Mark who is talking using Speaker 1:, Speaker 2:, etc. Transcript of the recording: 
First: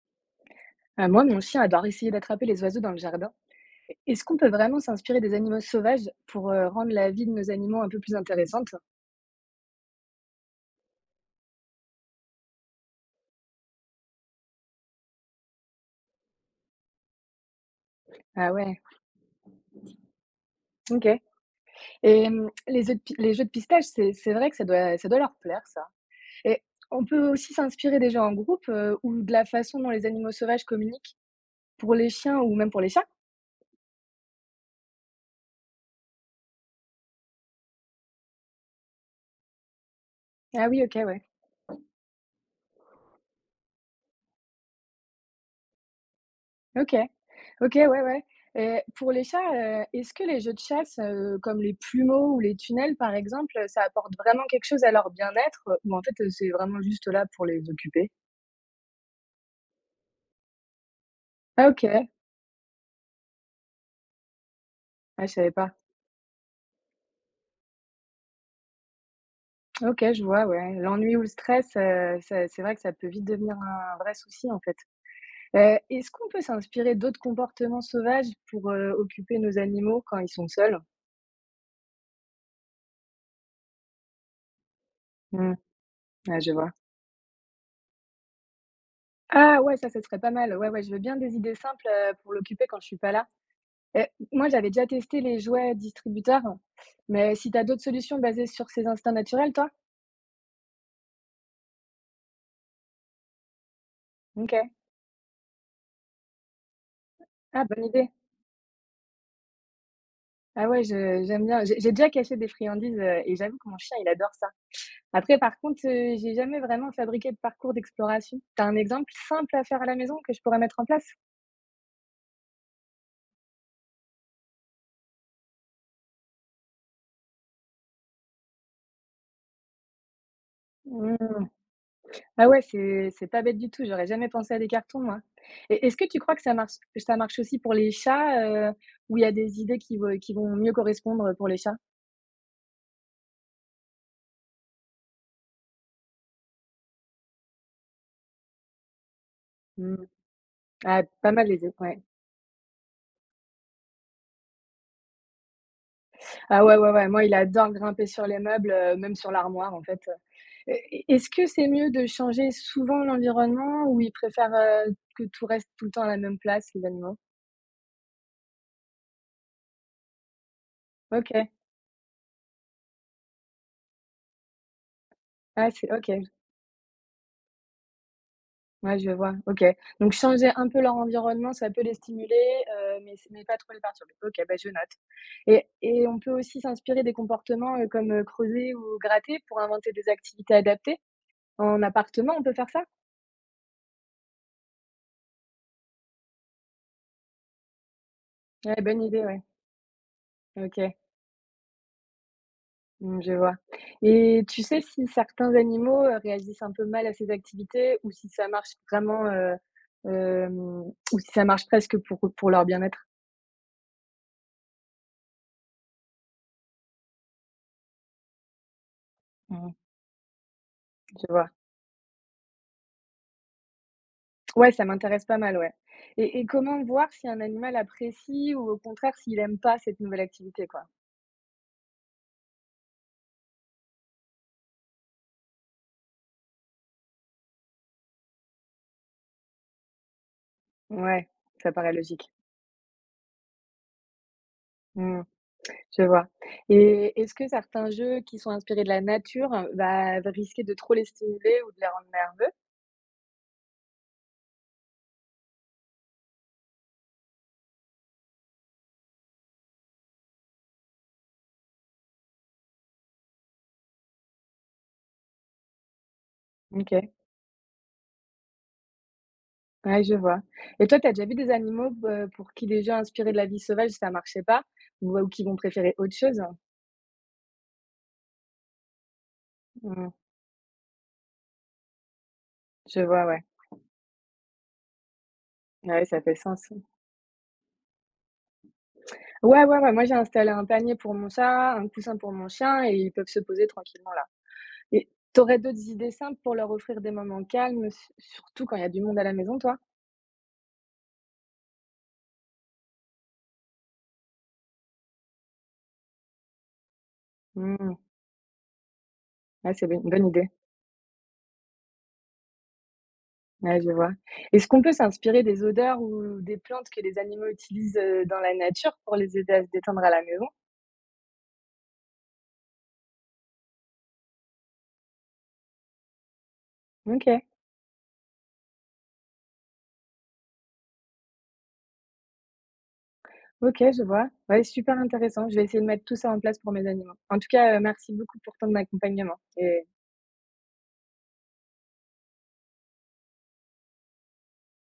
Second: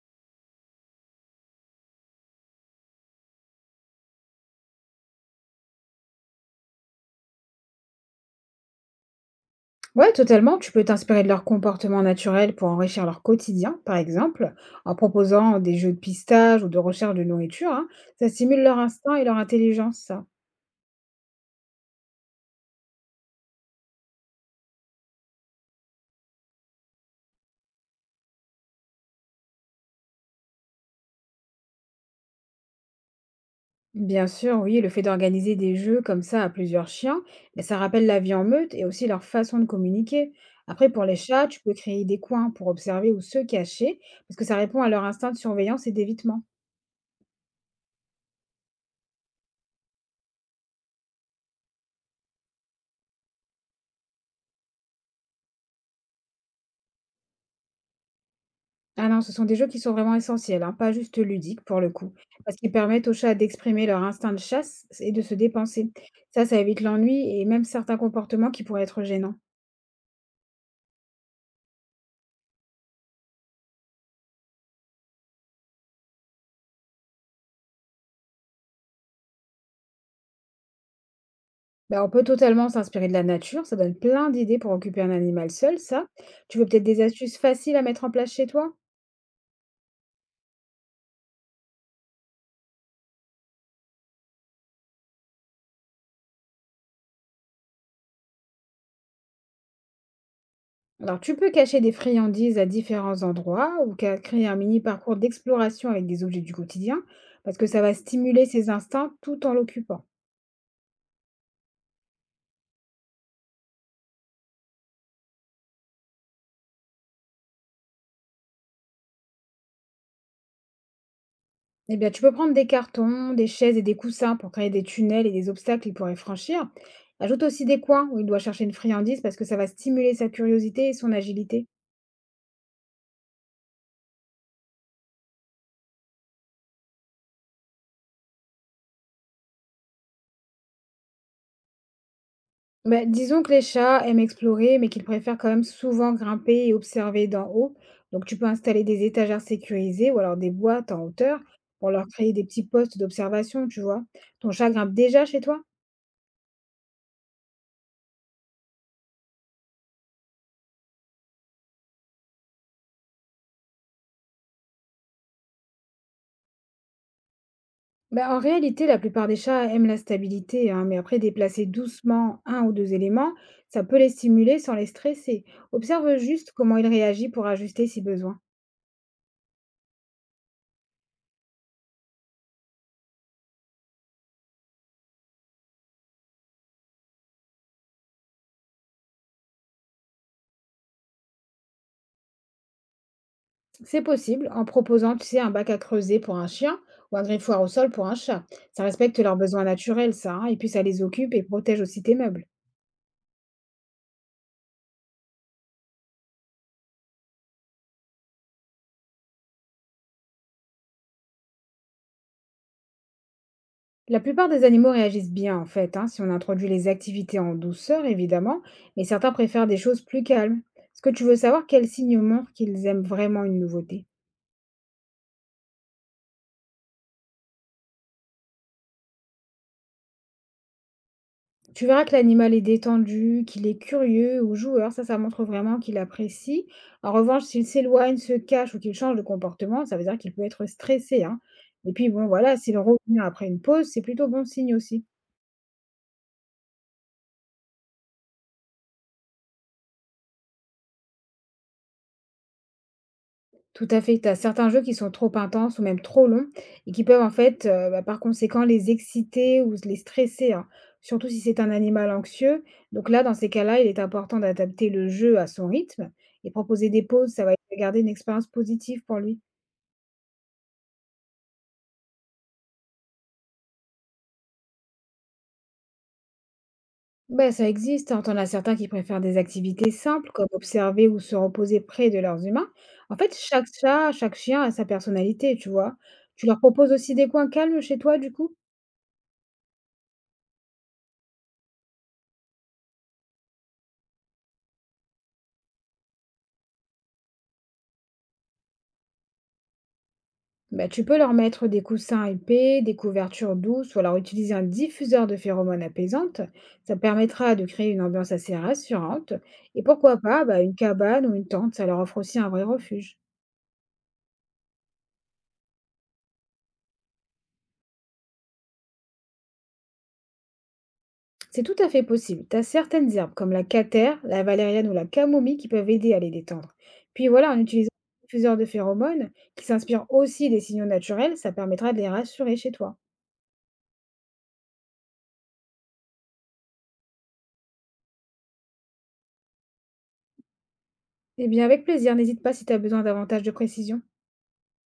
Speaker 1: Moi, mon chien adore essayer d'attraper les oiseaux dans le jardin. Est-ce qu'on peut vraiment s'inspirer des animaux sauvages pour, rendre la vie de nos animaux un peu plus intéressante?
Speaker 2: Ouais, totalement. Tu peux t'inspirer de leur comportement naturel pour enrichir leur quotidien, par exemple, en proposant des jeux de pistage ou de recherche de nourriture, hein. Ça
Speaker 1: Ah
Speaker 2: stimule
Speaker 1: ouais,
Speaker 2: leur instinct et leur intelligence, ça.
Speaker 1: OK. Et hem, les œufs de pi les jeux de pistage, c'est vrai que ça doit leur plaire ça. Et on peut aussi s'inspirer des jeux en groupe, ou de la façon dont les animaux sauvages communiquent pour les chiens ou même pour les chats?
Speaker 2: Bien sûr, oui, le fait d'organiser des jeux comme ça à plusieurs chiens, mais ça rappelle la vie en meute et aussi leur façon de communiquer.
Speaker 1: Ah oui,
Speaker 2: Après,
Speaker 1: OK,
Speaker 2: pour les
Speaker 1: ouais.
Speaker 2: chats, tu peux créer des coins pour observer ou se cacher, parce que ça répond à leur instinct de surveillance et d'évitement.
Speaker 1: OK. OK, ouais, ouais. Et pour les chats, est-ce que les jeux de chasse, comme les plumeaux ou les tunnels, par exemple, ça apporte vraiment quelque chose à leur bien-être, ou en fait, c'est vraiment juste là pour les occuper?
Speaker 2: Ah non, ce sont des jeux qui sont vraiment essentiels, hein, pas juste ludiques
Speaker 1: Ah
Speaker 2: pour le
Speaker 1: OK.
Speaker 2: coup, parce qu'ils permettent aux chats d'exprimer leur instinct de chasse et de
Speaker 1: Ah, je
Speaker 2: se
Speaker 1: savais pas.
Speaker 2: dépenser. Ça évite l'ennui et même certains comportements qui pourraient être gênants.
Speaker 1: OK, je vois, ouais. L'ennui ou le stress, ça c'est vrai que ça peut vite devenir un vrai souci, en fait. Est-ce qu'on peut s'inspirer d'autres comportements sauvages pour, occuper nos animaux quand ils sont seuls?
Speaker 2: Ben, on peut totalement s'inspirer de la nature, ça donne plein d'idées pour occuper un animal
Speaker 1: Mmh.
Speaker 2: seul, ça.
Speaker 1: Ouais, je
Speaker 2: Tu veux
Speaker 1: vois.
Speaker 2: peut-être des astuces faciles à mettre en place chez toi?
Speaker 1: Ah ouais, ça serait pas mal. Ouais, ouais, je veux bien des idées simples, pour l'occuper quand je suis pas là. Heu, moi, j'avais déjà testé les jouets distributeurs, mais si tu as d'autres solutions basées sur ces instincts naturels, toi?
Speaker 2: Alors, tu peux cacher des friandises à différents endroits ou créer un
Speaker 1: OK.
Speaker 2: mini parcours d'exploration avec des objets du quotidien, parce
Speaker 1: Ah,
Speaker 2: que ça
Speaker 1: bonne
Speaker 2: va
Speaker 1: idée.
Speaker 2: stimuler ses instincts tout en l'occupant.
Speaker 1: Ah ouais, je j'aime bien. J'ai déjà caché des friandises, et j'avoue que mon chien, il adore ça. Après, par contre, j'ai jamais vraiment fabriqué de parcours d'exploration. T'as un exemple simple à faire à la maison que je pourrais mettre en place?
Speaker 2: Eh bien, tu peux prendre des cartons, des chaises et des coussins pour créer des tunnels et des obstacles qu'il pourrait franchir. Ajoute aussi des coins où il doit chercher une friandise parce que ça va stimuler sa curiosité et son
Speaker 1: Mmh.
Speaker 2: agilité.
Speaker 1: Ah ouais, c'est pas bête du tout. J'aurais jamais pensé à des cartons, moi. Et est-ce que tu crois que ça marche aussi pour les chats, heu, ou il y a des idées qui vont mieux correspondre pour les chats?
Speaker 2: Bah, disons que les chats aiment explorer, mais qu'ils préfèrent quand même souvent grimper et observer d'en haut. Donc, tu peux installer des étagères
Speaker 1: Mmh.
Speaker 2: sécurisées ou alors des boîtes
Speaker 1: Ah,
Speaker 2: en
Speaker 1: pas
Speaker 2: hauteur
Speaker 1: mal les é
Speaker 2: pour
Speaker 1: ouais.
Speaker 2: leur créer des petits postes d'observation, tu vois. Ton chat grimpe déjà chez toi?
Speaker 1: Ah ouais, ouais, ouais, moi, il adore grimper sur les meubles, même sur l'armoire, en fait, Et est-ce que c'est mieux de changer souvent l'environnement ou il préfère, que tout reste tout le temps à la même place, les animaux?
Speaker 2: Bah, en réalité, la plupart des chats aiment la stabilité, hein, mais après,
Speaker 1: OK.
Speaker 2: déplacer doucement un ou deux éléments, ça peut les stimuler sans les stresser.
Speaker 1: Ah c'est OK.
Speaker 2: Observe juste comment il réagit pour ajuster si besoin.
Speaker 1: Ouais, je vois, OK. Donc changer un peu leur environnement, ça peut les stimuler, mais pas trop les perturber. OK, bah, je note. Et on peut aussi s'inspirer des comportements, comme, creuser ou gratter pour inventer des activités adaptées? En appartement, on peut faire ça?
Speaker 2: C'est possible en proposant, tu sais, un bac à creuser pour un chien ou un griffoir au sol pour un chat.
Speaker 1: Ouais,
Speaker 2: Ça
Speaker 1: bonne
Speaker 2: respecte
Speaker 1: idée,
Speaker 2: leurs
Speaker 1: ouais.
Speaker 2: besoins naturels, ça, hein, et puis ça
Speaker 1: OK.
Speaker 2: les occupe et protège aussi tes meubles.
Speaker 1: Mmh, je vois et tu sais si certains animaux, réagissent un peu mal à ces activités ou si ça marche vraiment, hem, ou si ça marche presque pour leur bien-être?
Speaker 2: La plupart des animaux réagissent bien, en fait, hein, si on introduit les activités en douceur, évidemment, mais certains préfèrent
Speaker 1: Mmh.
Speaker 2: des choses plus calmes. Est-ce que tu
Speaker 1: Je
Speaker 2: veux
Speaker 1: vois.
Speaker 2: savoir quels signes montrent qu'ils aiment vraiment une nouveauté?
Speaker 1: Ouais, ça m'intéresse pas mal, ouais et comment voir si un animal apprécie ou au contraire s'il aime pas cette nouvelle activité, quoi?
Speaker 2: Tu verras que l'animal est détendu, qu'il est curieux ou joueur, ça montre vraiment qu'il apprécie. En revanche, s'il s'éloigne, se cache ou qu'il change de comportement, ça veut dire qu'il peut être stressé,
Speaker 1: Ouais,
Speaker 2: hein.
Speaker 1: ça paraît
Speaker 2: Et puis bon,
Speaker 1: logique.
Speaker 2: voilà, s'il revient après une pause, c'est plutôt bon signe aussi.
Speaker 1: Mmh, je vois et est-ce que certains jeux qui sont inspirés de la nature, va risquer de trop les stimuler ou de les rendre nerveux?
Speaker 2: Tout à fait, tu as certains jeux qui sont trop intenses ou même trop longs et qui peuvent en fait, bah, par conséquent, les exciter ou les stresser, hein, surtout si c'est un animal anxieux. Donc là, dans ces cas-là, il est important d'adapter le jeu à son rythme et proposer des
Speaker 1: OK.
Speaker 2: pauses, ça va garder une expérience positive pour lui.
Speaker 1: Ouais, je vois. Et toi, tu as déjà vu des animaux b pour qui les gens inspirés de la vie sauvage, ça marchait pas? Ou qui vont préférer autre chose?
Speaker 2: Ben ça existe, hein. T'en as certains qui préfèrent des activités
Speaker 1: Mmh.
Speaker 2: simples, comme observer ou se reposer près de leurs humains.
Speaker 1: Je
Speaker 2: En
Speaker 1: vois,
Speaker 2: fait,
Speaker 1: ouais.
Speaker 2: chaque chat, chaque chien a sa personnalité, tu
Speaker 1: Ah
Speaker 2: vois.
Speaker 1: ouais, ça fait
Speaker 2: Tu leur
Speaker 1: sens.
Speaker 2: proposes aussi des coins calmes chez toi, du coup?
Speaker 1: Ouais, ouais, ouais, moi j'ai installé un panier pour mon chat, un coussin pour mon chien et ils peuvent se poser tranquillement là. Et t'aurais d'autres idées simples pour leur offrir des moments calmes, su surtout quand il y a du monde à la maison, toi?
Speaker 2: Ben tu peux leur mettre des coussins épais, des couvertures douces, ou alors utiliser un diffuseur de phéromones apaisantes. Ça permettra de créer
Speaker 1: Mmh.
Speaker 2: une ambiance assez rassurante.
Speaker 1: Ouais,
Speaker 2: Et
Speaker 1: c'est une
Speaker 2: pourquoi
Speaker 1: bonne
Speaker 2: pas,
Speaker 1: idée.
Speaker 2: ben une cabane ou une tente, ça leur offre aussi un vrai refuge.
Speaker 1: Ouais, je vois. Est-ce qu'on peut s'inspirer des odeurs ou des plantes que les animaux utilisent, dans la nature pour les aider à se détendre à la maison?
Speaker 2: C'est tout à fait possible. Tu as certaines herbes comme la catère, la valériane ou la camomille qui peuvent aider à les détendre. Puis
Speaker 1: OK.
Speaker 2: voilà, en utilisant un diffuseur de phéromones qui s'inspire aussi des signaux naturels, ça permettra de les rassurer chez toi.
Speaker 1: OK, je vois. Ouais, super intéressant. Je vais essayer de mettre tout ça en place pour mes animaux. En tout cas, merci beaucoup pour ton accompagnement et
Speaker 2: Eh bien, avec plaisir, n'hésite pas si tu as besoin davantage de précision.